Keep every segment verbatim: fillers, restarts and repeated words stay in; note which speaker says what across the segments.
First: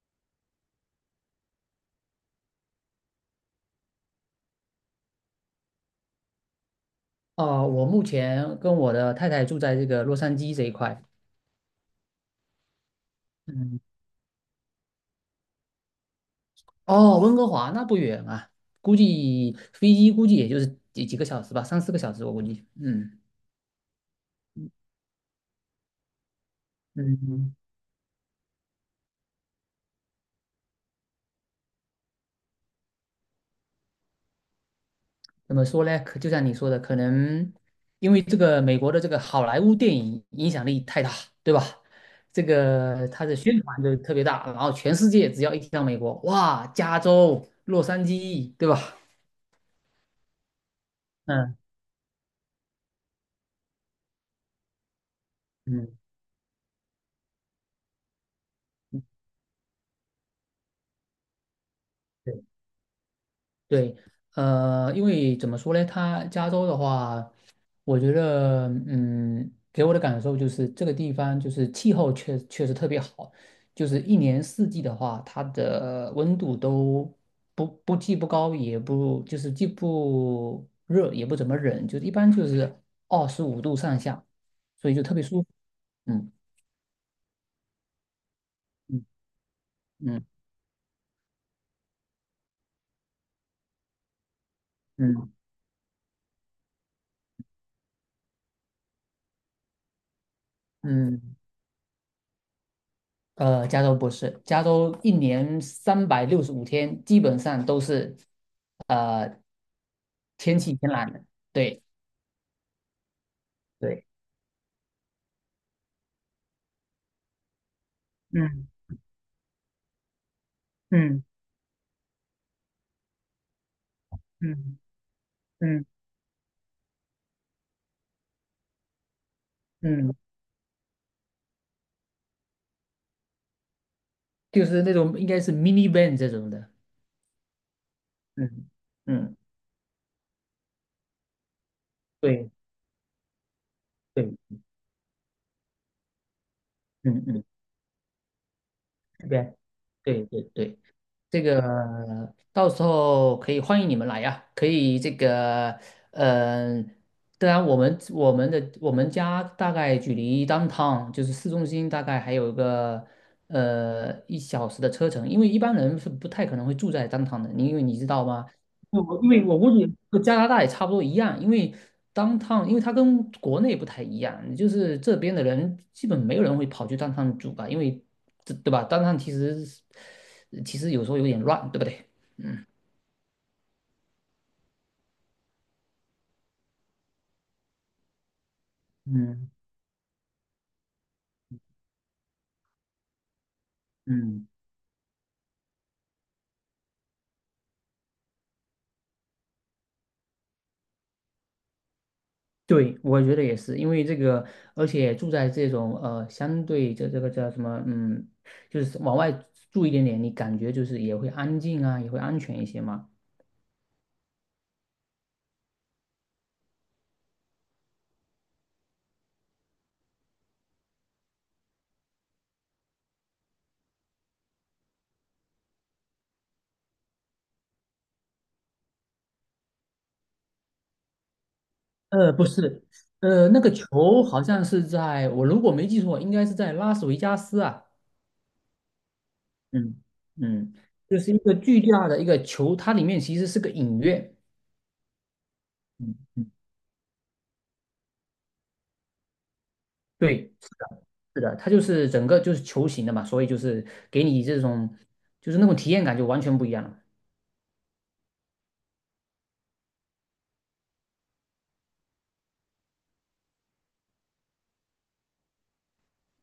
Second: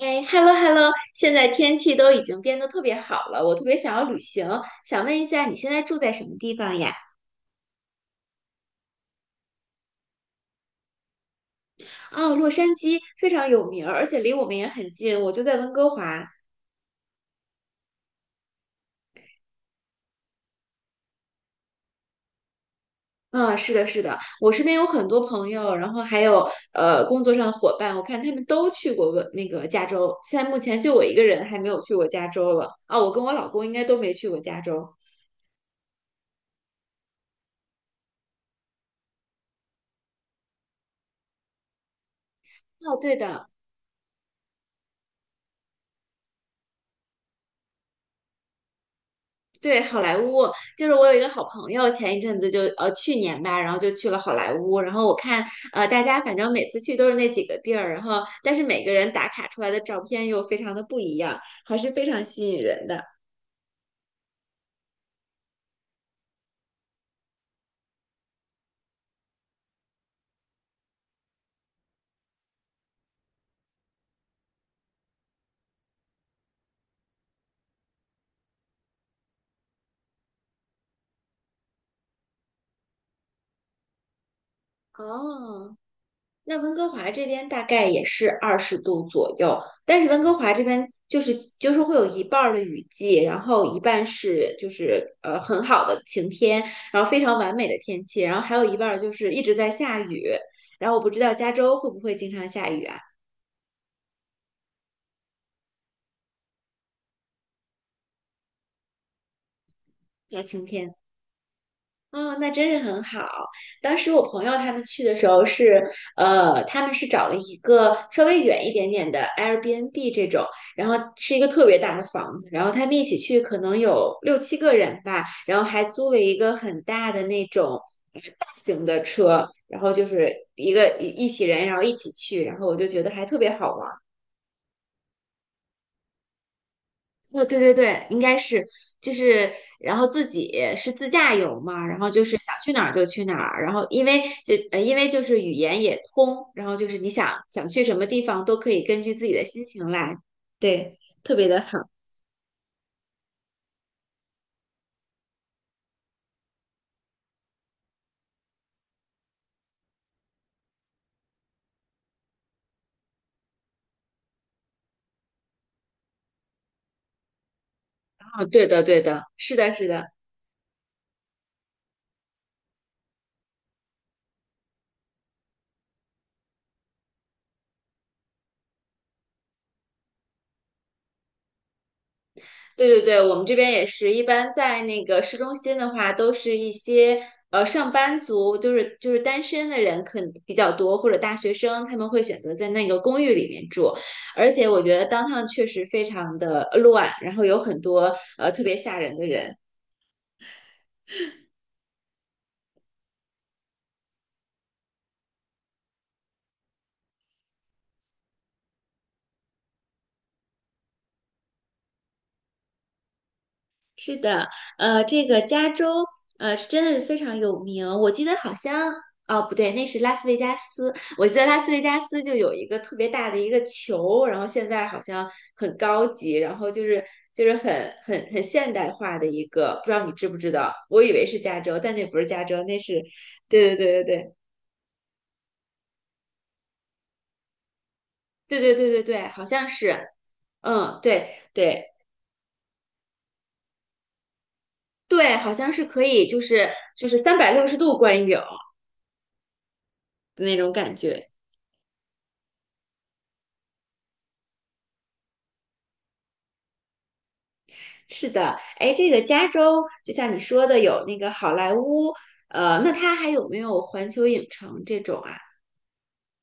Speaker 1: 哎，hello hello，现在天气都已经变得特别好了，我特别想要旅行，想问一下你现在住在什么地方呀？
Speaker 2: 哦，我目前跟我的太太住在这个洛杉矶这一块。
Speaker 1: 哦，洛杉矶非常有
Speaker 2: 嗯。
Speaker 1: 名儿，而且离我们也很近，我就在温哥华。
Speaker 2: 哦，温哥华那不远啊，估计飞机估计也就是几几个小时吧，三四个小时我估计。嗯
Speaker 1: 嗯，是的，是的，我身边有很多朋友，然后还有呃工作上的
Speaker 2: 嗯。
Speaker 1: 伙伴，我看他们都去过温那个加州，现在目前就我一个人还没有去过加州了。啊，我跟我老公应该都没去过加州。
Speaker 2: 怎么说呢？可就像你说的，可能因为这个美国的这个好莱坞电影影响力太大，对吧？这
Speaker 1: 哦，
Speaker 2: 个
Speaker 1: 对
Speaker 2: 它的
Speaker 1: 的，
Speaker 2: 宣传就特别大，然后全世界只要一提到美国，哇，加州、洛杉矶，对吧？
Speaker 1: 对，好莱坞就是我有一个好
Speaker 2: 嗯
Speaker 1: 朋友，前一阵子就呃去年吧，然后就去了好莱坞。然后我看呃
Speaker 2: 嗯。
Speaker 1: 大家反正每次去都是那几个地儿，然后但是每个
Speaker 2: 嗯，
Speaker 1: 人打卡出来的照片又非常的不一样，还是非常
Speaker 2: 对。
Speaker 1: 吸引人的。
Speaker 2: 对，呃，因为怎么说呢，它加州的话，我觉得，嗯，给我的感受就是这个地方就是气候确确实特别好，就是一年四季的话，它的温度都不不既不高也不就是既不热也不怎么冷，就是一般就是二十五度上下，所以就特别舒服。
Speaker 1: 哦，
Speaker 2: 嗯
Speaker 1: 那温哥华这边大概也是二十度
Speaker 2: 嗯
Speaker 1: 左右，但是温
Speaker 2: 嗯
Speaker 1: 哥华这边就是就是会有一半儿的雨季，然后一半是就是
Speaker 2: 嗯
Speaker 1: 呃很好的晴天，然后非常完美的天气，然后还有一半儿就是一直在下雨。然后我不知道
Speaker 2: 嗯。
Speaker 1: 加州会不会经常下雨啊？
Speaker 2: 呃，加州不是，加州一年三百六十五天基本上都是呃
Speaker 1: 要
Speaker 2: 天
Speaker 1: 晴
Speaker 2: 气晴
Speaker 1: 天。
Speaker 2: 朗的，对
Speaker 1: 哦，那真是很好。当
Speaker 2: 对。
Speaker 1: 时我朋友他们去的时候是，呃，他们是找了一个稍微远
Speaker 2: 嗯
Speaker 1: 一点点的 Airbnb 这种，然后
Speaker 2: 嗯
Speaker 1: 是一个特别大的房子，然后他们一起去可能有六七个
Speaker 2: 嗯
Speaker 1: 人吧，然后还
Speaker 2: 嗯
Speaker 1: 租了一个很大的那种呃大型的车，然后就
Speaker 2: 嗯，
Speaker 1: 是一个一一起人，然后一起去，然后我就觉得还特别好玩。
Speaker 2: 就是那种应该是 minivan 这种的。
Speaker 1: 哦，对对对，应该是，
Speaker 2: 嗯
Speaker 1: 就
Speaker 2: 嗯，
Speaker 1: 是，然后自己是自驾游嘛，然后就是
Speaker 2: 对
Speaker 1: 想去哪儿就去哪儿，然后因为
Speaker 2: 对。
Speaker 1: 就呃，因为就是语言也通，然后就是你
Speaker 2: 嗯
Speaker 1: 想
Speaker 2: 嗯，
Speaker 1: 想去什么地方都可以根据自
Speaker 2: 这
Speaker 1: 己的
Speaker 2: 边
Speaker 1: 心情来，
Speaker 2: 对对对。
Speaker 1: 对，特
Speaker 2: 这
Speaker 1: 别的
Speaker 2: 个
Speaker 1: 好。
Speaker 2: 到时候可以欢迎你们来呀，可以这个，嗯、当然我们我们的我们家大概距离 downtown 就是市中心大概还有个呃一小时的车程，因为一般人是不太可能会住在 downtown 的，你因为你知道
Speaker 1: 啊，
Speaker 2: 吗？
Speaker 1: 对的对
Speaker 2: 对，我
Speaker 1: 的，
Speaker 2: 因为
Speaker 1: 是
Speaker 2: 我估
Speaker 1: 的是
Speaker 2: 计
Speaker 1: 的。
Speaker 2: 和加拿大也差不多一样，因为当趟，因为它跟国内不太一样，就是这边的人基本没有人会跑去当趟住吧，因为这对吧？当趟其实是其实有时候有点乱，对不对？嗯
Speaker 1: 对对对，我们这边也是一般在那个市中心的话，都是一些呃上班族，就是就是单
Speaker 2: 嗯
Speaker 1: 身的人可能比较多，或者大学生，他们会选择在那个公寓里面住。
Speaker 2: 嗯，
Speaker 1: 而且我觉得 downtown 确实非常的乱，然后有很多呃特别吓人的人。
Speaker 2: 对，我觉得也是，因为这个，而且住在这种呃相对这这个叫什么，嗯，就是往外住一点点，你感觉就是也会安静啊，也会安全一些嘛。
Speaker 1: 是的，呃，这个加州，呃，是真的是非常有名。我记得好像，哦，不对，那是拉斯维加斯。我记得拉斯维加斯就有一个特别大的一个球，然后现在好像很高级，然后就是就是很很很现代化的一个，不知道你知不知道？我以为是加州，但那不是
Speaker 2: 呃，
Speaker 1: 加
Speaker 2: 不
Speaker 1: 州，那
Speaker 2: 是，
Speaker 1: 是，
Speaker 2: 呃，那个
Speaker 1: 对对对
Speaker 2: 球
Speaker 1: 对
Speaker 2: 好像是在我如果没记错，应该是在拉斯维加斯啊，
Speaker 1: 对对对对对对，好像
Speaker 2: 嗯
Speaker 1: 是，
Speaker 2: 嗯。
Speaker 1: 嗯，
Speaker 2: 就是
Speaker 1: 对
Speaker 2: 一个巨
Speaker 1: 对
Speaker 2: 大的一个球，它里面其实是个影院。
Speaker 1: 对，好像是可
Speaker 2: 嗯
Speaker 1: 以，就
Speaker 2: 嗯，
Speaker 1: 是就是三百六十度观影的
Speaker 2: 对，
Speaker 1: 那
Speaker 2: 是
Speaker 1: 种感
Speaker 2: 的，
Speaker 1: 觉。
Speaker 2: 是的，它就是整个就是球形的嘛，所以就是给你这种就是那种体验感就完全不一样了。
Speaker 1: 是的，哎，这个加州就像你说的有那个好莱坞，呃，那它还有没有环球影城这种啊？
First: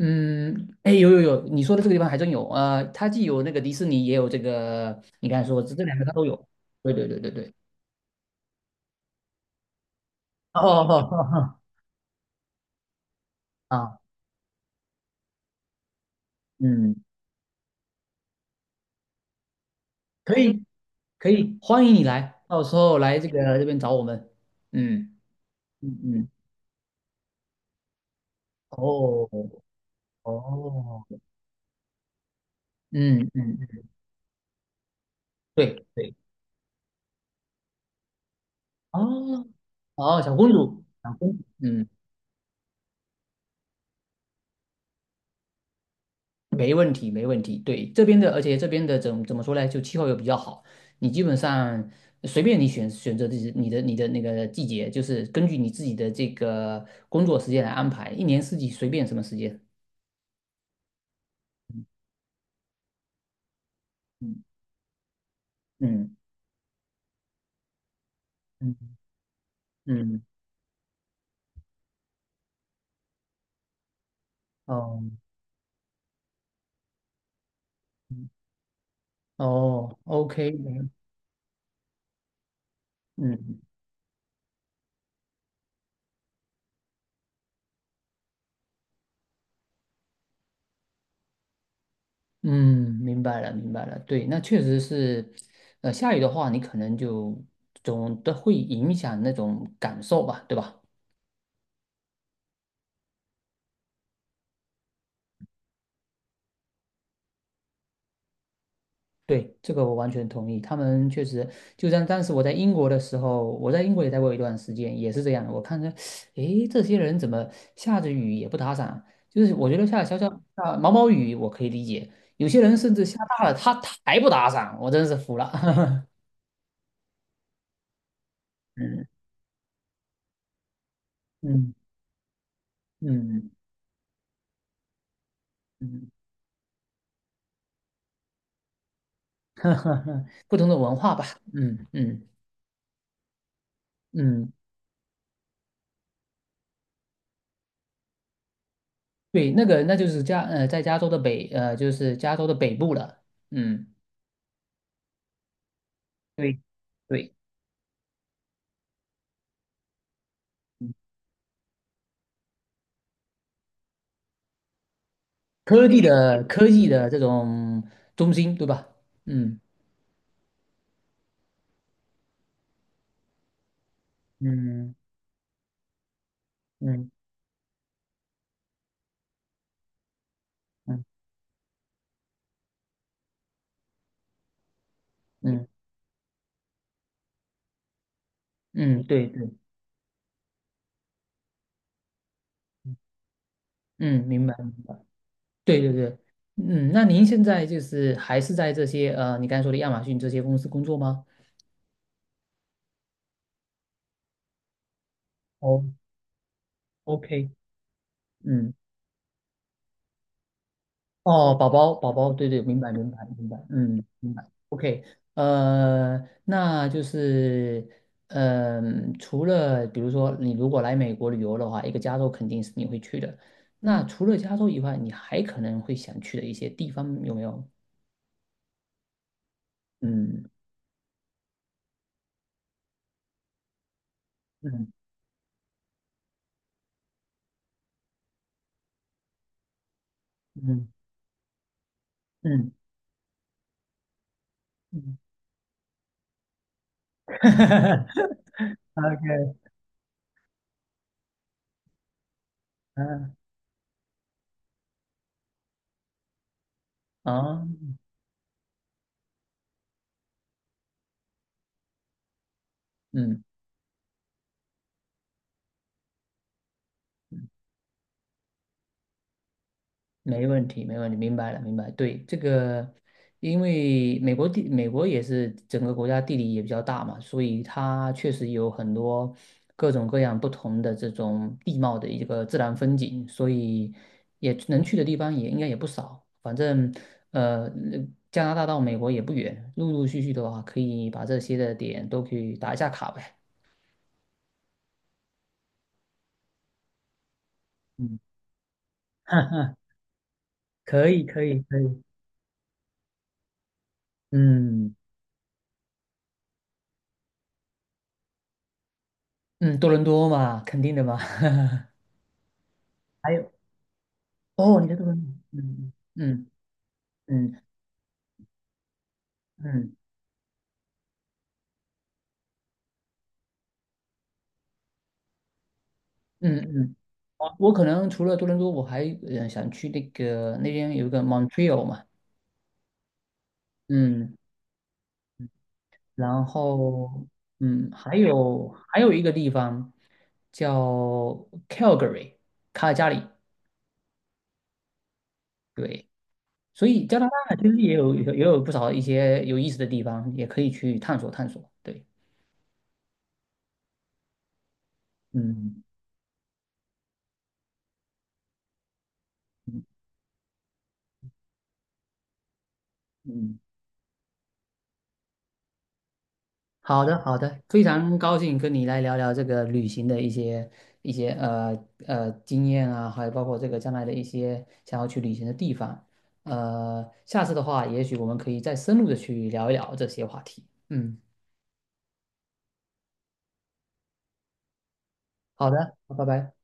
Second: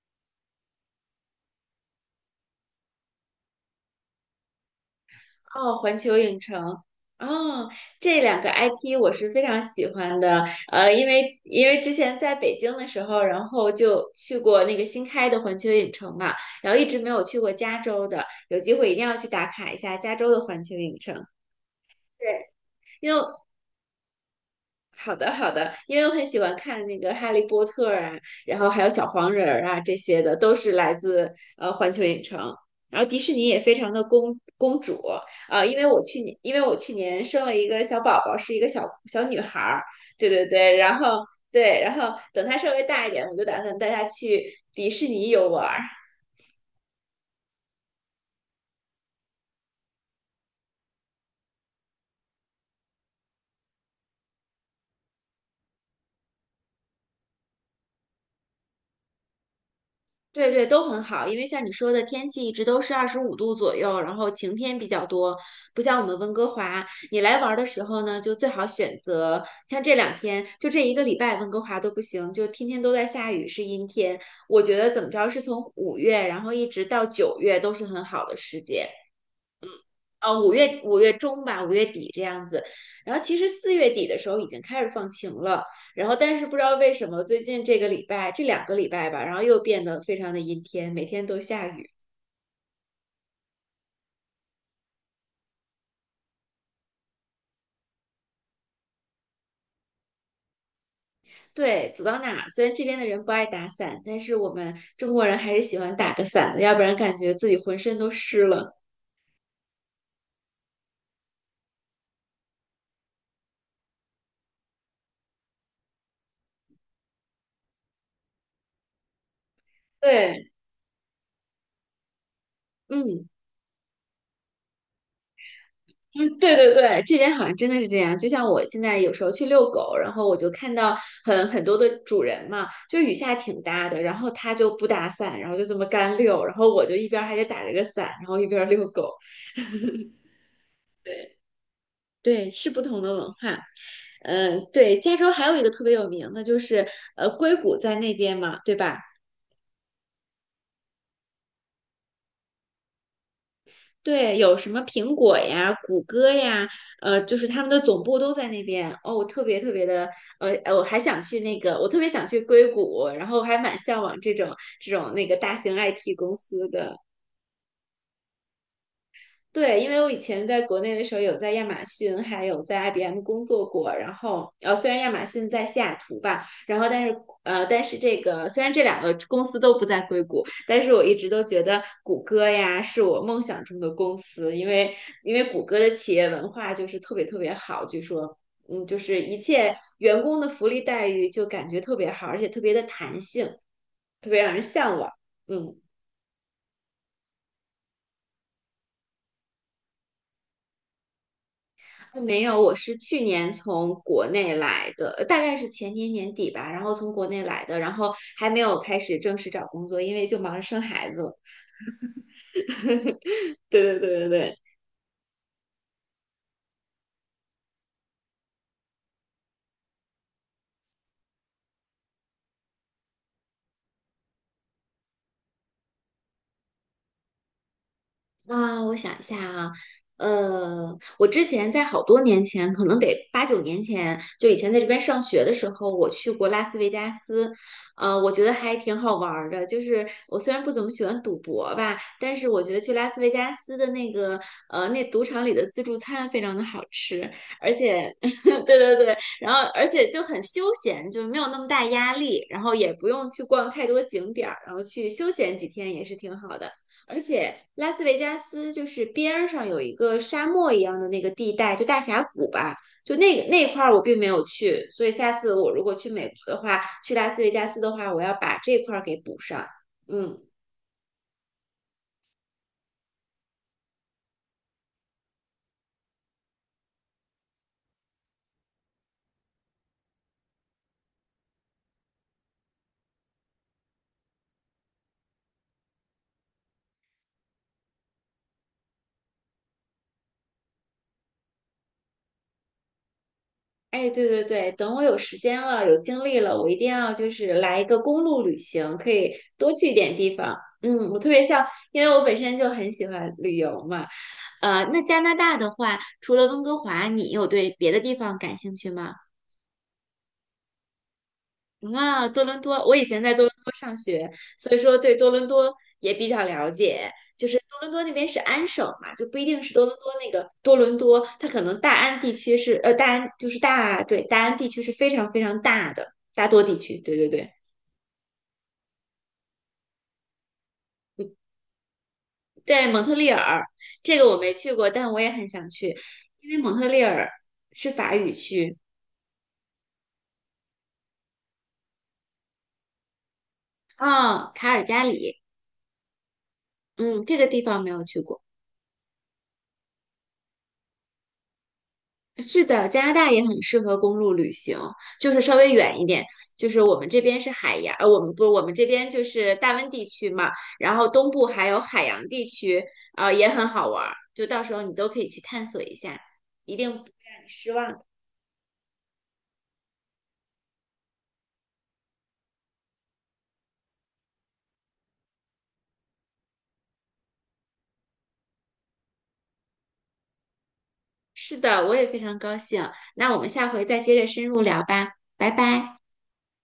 Speaker 2: 嗯，哎，有有有，你说的这个地方还真有，呃，它既有那个迪士尼，也有这个，你刚才说这
Speaker 1: 哦，
Speaker 2: 这
Speaker 1: 环
Speaker 2: 两个它
Speaker 1: 球
Speaker 2: 都
Speaker 1: 影
Speaker 2: 有。
Speaker 1: 城，
Speaker 2: 对对对对对。
Speaker 1: 哦，这两个 I P 我是非常喜欢的，
Speaker 2: 哦
Speaker 1: 呃，因
Speaker 2: 哦哦
Speaker 1: 为
Speaker 2: 哦，
Speaker 1: 因为之前在北京的时候，然后
Speaker 2: 哦啊，
Speaker 1: 就去过那个新开的环球影城嘛，然后一
Speaker 2: 嗯，
Speaker 1: 直没有去过加州的，有机会一定要去打卡一下加州
Speaker 2: 可
Speaker 1: 的环
Speaker 2: 以
Speaker 1: 球影城。
Speaker 2: 可以，欢迎你来，
Speaker 1: 对，
Speaker 2: 到时候
Speaker 1: 因
Speaker 2: 来
Speaker 1: 为
Speaker 2: 这个这边找我们。
Speaker 1: 好
Speaker 2: 嗯
Speaker 1: 的，好的，因
Speaker 2: 嗯
Speaker 1: 为我很
Speaker 2: 嗯，
Speaker 1: 喜欢看那个《哈利波特》啊，然后还有小
Speaker 2: 哦
Speaker 1: 黄人儿啊，这些的都是来
Speaker 2: 哦，
Speaker 1: 自呃环球影城。然后迪
Speaker 2: 嗯
Speaker 1: 士尼
Speaker 2: 嗯，
Speaker 1: 也非
Speaker 2: 嗯
Speaker 1: 常的公公主啊，因
Speaker 2: 对
Speaker 1: 为我
Speaker 2: 对，
Speaker 1: 去年因为我去年生了一个小宝宝，是一个小小女
Speaker 2: 哦
Speaker 1: 孩儿，
Speaker 2: 哦，
Speaker 1: 对
Speaker 2: 小
Speaker 1: 对
Speaker 2: 公
Speaker 1: 对，
Speaker 2: 主，
Speaker 1: 然
Speaker 2: 小
Speaker 1: 后
Speaker 2: 公主，
Speaker 1: 对，
Speaker 2: 嗯，
Speaker 1: 然后等她稍微大一点，我就打算带她去迪士尼游玩儿。
Speaker 2: 没问题没问题。对，这边的，而且这边的怎怎么说呢？就气候又比较好，你基本上随便你选选择自己你的你的那个季节，就是根据你自己的这个工作时间来安排，一年四季随便什么时间。
Speaker 1: 对对，都很好，因为像你说的，天气一直都是二十五度左右，然后
Speaker 2: 嗯
Speaker 1: 晴天比较多，不像我们
Speaker 2: 嗯
Speaker 1: 温哥华。你来玩儿的时候呢，就最好选
Speaker 2: 嗯
Speaker 1: 择像这两
Speaker 2: 嗯，
Speaker 1: 天，就这一个礼拜，温哥华都不行，就天天都在下雨，是阴天。我觉得
Speaker 2: 哦。
Speaker 1: 怎么着，是从五月，然后一直到九月都是很好
Speaker 2: 嗯
Speaker 1: 的时节。
Speaker 2: 哦
Speaker 1: 呃，五
Speaker 2: ，OK，
Speaker 1: 月五月中吧，五月底这样子。然后其实
Speaker 2: 嗯
Speaker 1: 四月底的时候已经开始放晴了，然后但是不知道为什么最近这个礼拜这两个礼拜吧，然后又变得非常的阴天，每天都下雨。
Speaker 2: 嗯，明白了，明白了。对，那确实是，呃，下雨的话，你可能就总的会影响那种感受吧，对吧？
Speaker 1: 对，走到哪儿虽然这边的人不爱打伞，但是我们中国人还是喜欢打个伞的，要不然感觉自己浑身都湿了。
Speaker 2: 对，这个我完全同意。他们确实，就像当时我在英国的时候，我在英国也待过一段时间，也是这样的。我看着，诶，这些人怎么下着雨也不打伞？就是我觉得下小小
Speaker 1: 对，
Speaker 2: 啊毛毛雨我可以理解，有些人甚至下
Speaker 1: 嗯。
Speaker 2: 大了，他他还不打伞，我真是服了。
Speaker 1: 嗯，对对对，这边好像真的是这样。就像我现在
Speaker 2: 嗯
Speaker 1: 有时候去遛狗，然后我就看到很很
Speaker 2: 嗯
Speaker 1: 多的主人嘛，就雨下
Speaker 2: 嗯
Speaker 1: 挺大的，然后他就不打伞，然后就这么
Speaker 2: 嗯。
Speaker 1: 干遛，然后我就一边儿还得打着个伞，然后一边儿遛狗。
Speaker 2: 不同的文化吧，
Speaker 1: 对
Speaker 2: 嗯嗯
Speaker 1: 对，是不同的文化。
Speaker 2: 嗯，
Speaker 1: 嗯，对，加州还有一个特别有名的就是呃硅谷在那边嘛，对吧？
Speaker 2: 对，那个那就是加呃，在加州的北呃，就是加州的北部了，嗯，
Speaker 1: 对，有什么苹果呀、谷歌
Speaker 2: 对
Speaker 1: 呀，呃，
Speaker 2: 对，
Speaker 1: 就是他们的总部都在那边。哦，我特别特别的，呃，呃我
Speaker 2: 嗯
Speaker 1: 还想去那个，我特别想去硅谷，然后还蛮向往这种这种那个大型
Speaker 2: 科技
Speaker 1: I T 公
Speaker 2: 的科
Speaker 1: 司
Speaker 2: 技
Speaker 1: 的。
Speaker 2: 的这种中心，对吧？嗯
Speaker 1: 对，因为我以前在国内的时候有在亚马逊，还有在 I B M 工作过。然后，呃，虽
Speaker 2: 嗯
Speaker 1: 然亚马逊在西雅图吧，然后但
Speaker 2: 嗯
Speaker 1: 是，呃，但是这个虽然这两个公司都不在硅谷，但是我
Speaker 2: 嗯
Speaker 1: 一直都觉得谷歌呀是我梦想中的公司，因为因为谷
Speaker 2: 嗯
Speaker 1: 歌的企业文化就是特别特别好，据说，嗯，就
Speaker 2: 嗯，
Speaker 1: 是
Speaker 2: 对
Speaker 1: 一
Speaker 2: 对，
Speaker 1: 切员工的福利待遇就感觉特别好，而且特别的弹性，
Speaker 2: 嗯，
Speaker 1: 特别
Speaker 2: 明
Speaker 1: 让
Speaker 2: 白
Speaker 1: 人
Speaker 2: 明白，
Speaker 1: 向往。嗯。
Speaker 2: 对对对，嗯，那您现在就是还是在这些呃，你刚才说的亚马逊这些公司工作吗？
Speaker 1: 呃没有，我是去年从国内来的，呃大概是
Speaker 2: 哦
Speaker 1: 前年年底吧，然后从国内
Speaker 2: ，OK，
Speaker 1: 来的，然后还没
Speaker 2: 嗯。
Speaker 1: 有开始正式找工作，因为就忙着生孩子了
Speaker 2: 哦，宝宝，宝宝，对对，明白，明白，明 白，
Speaker 1: 对对
Speaker 2: 嗯，
Speaker 1: 对对
Speaker 2: 明白。
Speaker 1: 对。
Speaker 2: OK，呃，那就是，嗯、除了比如说你如果来美国旅游的话，一个加州肯定是你会去的。那除了加州以外，你还可能会想去的一些地方有没有？
Speaker 1: 啊，我想一下啊，
Speaker 2: 嗯
Speaker 1: 呃，我之前在好多年前，可能得八九年前，就以前在这
Speaker 2: 嗯
Speaker 1: 边上学的时候，我去过拉斯维加斯，呃，我觉得还挺好玩儿的。就是我虽然不怎
Speaker 2: 嗯
Speaker 1: 么喜欢赌博吧，但是我觉
Speaker 2: 嗯
Speaker 1: 得去拉斯维加斯的那个，呃，那
Speaker 2: 嗯
Speaker 1: 赌场里的自助餐非常的好吃，而且，对对对，然
Speaker 2: ，OK，
Speaker 1: 后而且就很休闲，就没有那么大压力，然后也不用
Speaker 2: 嗯
Speaker 1: 去逛太多景点儿，然后去休闲几天也是挺好的。而且
Speaker 2: 啊，
Speaker 1: 拉斯维加斯就是边儿上有一个沙漠一样的那个地带，就大峡谷吧，就那
Speaker 2: 嗯。
Speaker 1: 个那块儿我并没有去，所以下次我如果去美国的话，去拉斯维加斯的话，我要把这块儿给补上。嗯，
Speaker 2: 没问题，没问题，明白了，明白。对，这个，因为美国地，美国也是整个国家地理也比较大嘛，所以它确实有很多各种各样不同的这种地貌的一个自然风景，所以也能去的地方也应该也不少。反正，呃，加拿大到美国也不远，陆陆续续的话，可以把这些的点都可以打一下卡呗。
Speaker 1: 哎，对对对，等我有时间了，有精力了，我一定要就是来一个
Speaker 2: 嗯，
Speaker 1: 公路旅行，可 以
Speaker 2: 哈
Speaker 1: 多
Speaker 2: 哈，
Speaker 1: 去一点地方。
Speaker 2: 可
Speaker 1: 嗯，我
Speaker 2: 以，
Speaker 1: 特别
Speaker 2: 可以，
Speaker 1: 像，
Speaker 2: 可
Speaker 1: 因
Speaker 2: 以。
Speaker 1: 为我本身就很喜欢旅游嘛。呃，
Speaker 2: 嗯
Speaker 1: 那加拿大的话，除了温哥华，你有对别的地方感兴趣吗？
Speaker 2: 嗯，多伦多嘛，肯定的嘛。
Speaker 1: 啊，多伦多，我以前在
Speaker 2: 还
Speaker 1: 多
Speaker 2: 有。
Speaker 1: 伦多上学，所以
Speaker 2: 哦，你在
Speaker 1: 说
Speaker 2: 多
Speaker 1: 对
Speaker 2: 伦
Speaker 1: 多
Speaker 2: 多，
Speaker 1: 伦多
Speaker 2: 嗯
Speaker 1: 也比较
Speaker 2: 嗯
Speaker 1: 了解。就是
Speaker 2: 嗯
Speaker 1: 多伦多那边是安省嘛，就不一定是多
Speaker 2: 嗯
Speaker 1: 伦多那个多伦多，它可能大安地区是呃大安就是大对大安地区是非常非常大的大
Speaker 2: 嗯
Speaker 1: 多地
Speaker 2: 嗯嗯，
Speaker 1: 区，对对对，
Speaker 2: 我我可能除了多伦多，我还呃想去那个那边有一个
Speaker 1: 嗯，
Speaker 2: Montreal 嘛，
Speaker 1: 对，蒙特利尔这个我
Speaker 2: 嗯，
Speaker 1: 没去过，但我也很想去，
Speaker 2: 然
Speaker 1: 因为蒙特利
Speaker 2: 后
Speaker 1: 尔是
Speaker 2: 嗯，
Speaker 1: 法
Speaker 2: 还
Speaker 1: 语
Speaker 2: 有
Speaker 1: 区
Speaker 2: 还有一个地方叫 Calgary 卡尔加里，
Speaker 1: 啊，卡尔加里，
Speaker 2: 对，所以加
Speaker 1: 嗯，
Speaker 2: 拿
Speaker 1: 这个
Speaker 2: 大
Speaker 1: 地
Speaker 2: 其实
Speaker 1: 方没
Speaker 2: 也
Speaker 1: 有
Speaker 2: 有
Speaker 1: 去
Speaker 2: 也
Speaker 1: 过。
Speaker 2: 有不少一些有意思的地方，也可以去探索探索，对，
Speaker 1: 是的，加拿大也很适合公路旅行，就是稍微
Speaker 2: 嗯
Speaker 1: 远一点。就是我们这边是海洋，呃，我们不是我们这边就是大温
Speaker 2: 嗯
Speaker 1: 地区嘛，然后东部还有海洋地区，啊，也
Speaker 2: 嗯。
Speaker 1: 很好玩儿。就到时候你都可以去探索一下，一定不会
Speaker 2: 好的，好
Speaker 1: 让你
Speaker 2: 的，
Speaker 1: 失
Speaker 2: 非
Speaker 1: 望的。
Speaker 2: 常高兴跟你来聊聊这个旅行的一些一些呃呃经验啊，还有包括这个将来的一些想要去旅行的地方。呃，下次的话，也许我们可以再深入的去聊一聊这些话题。嗯，
Speaker 1: 是的，我也非常高兴。那我们下回再接着深入聊吧，拜
Speaker 2: 好
Speaker 1: 拜。
Speaker 2: 的，拜拜。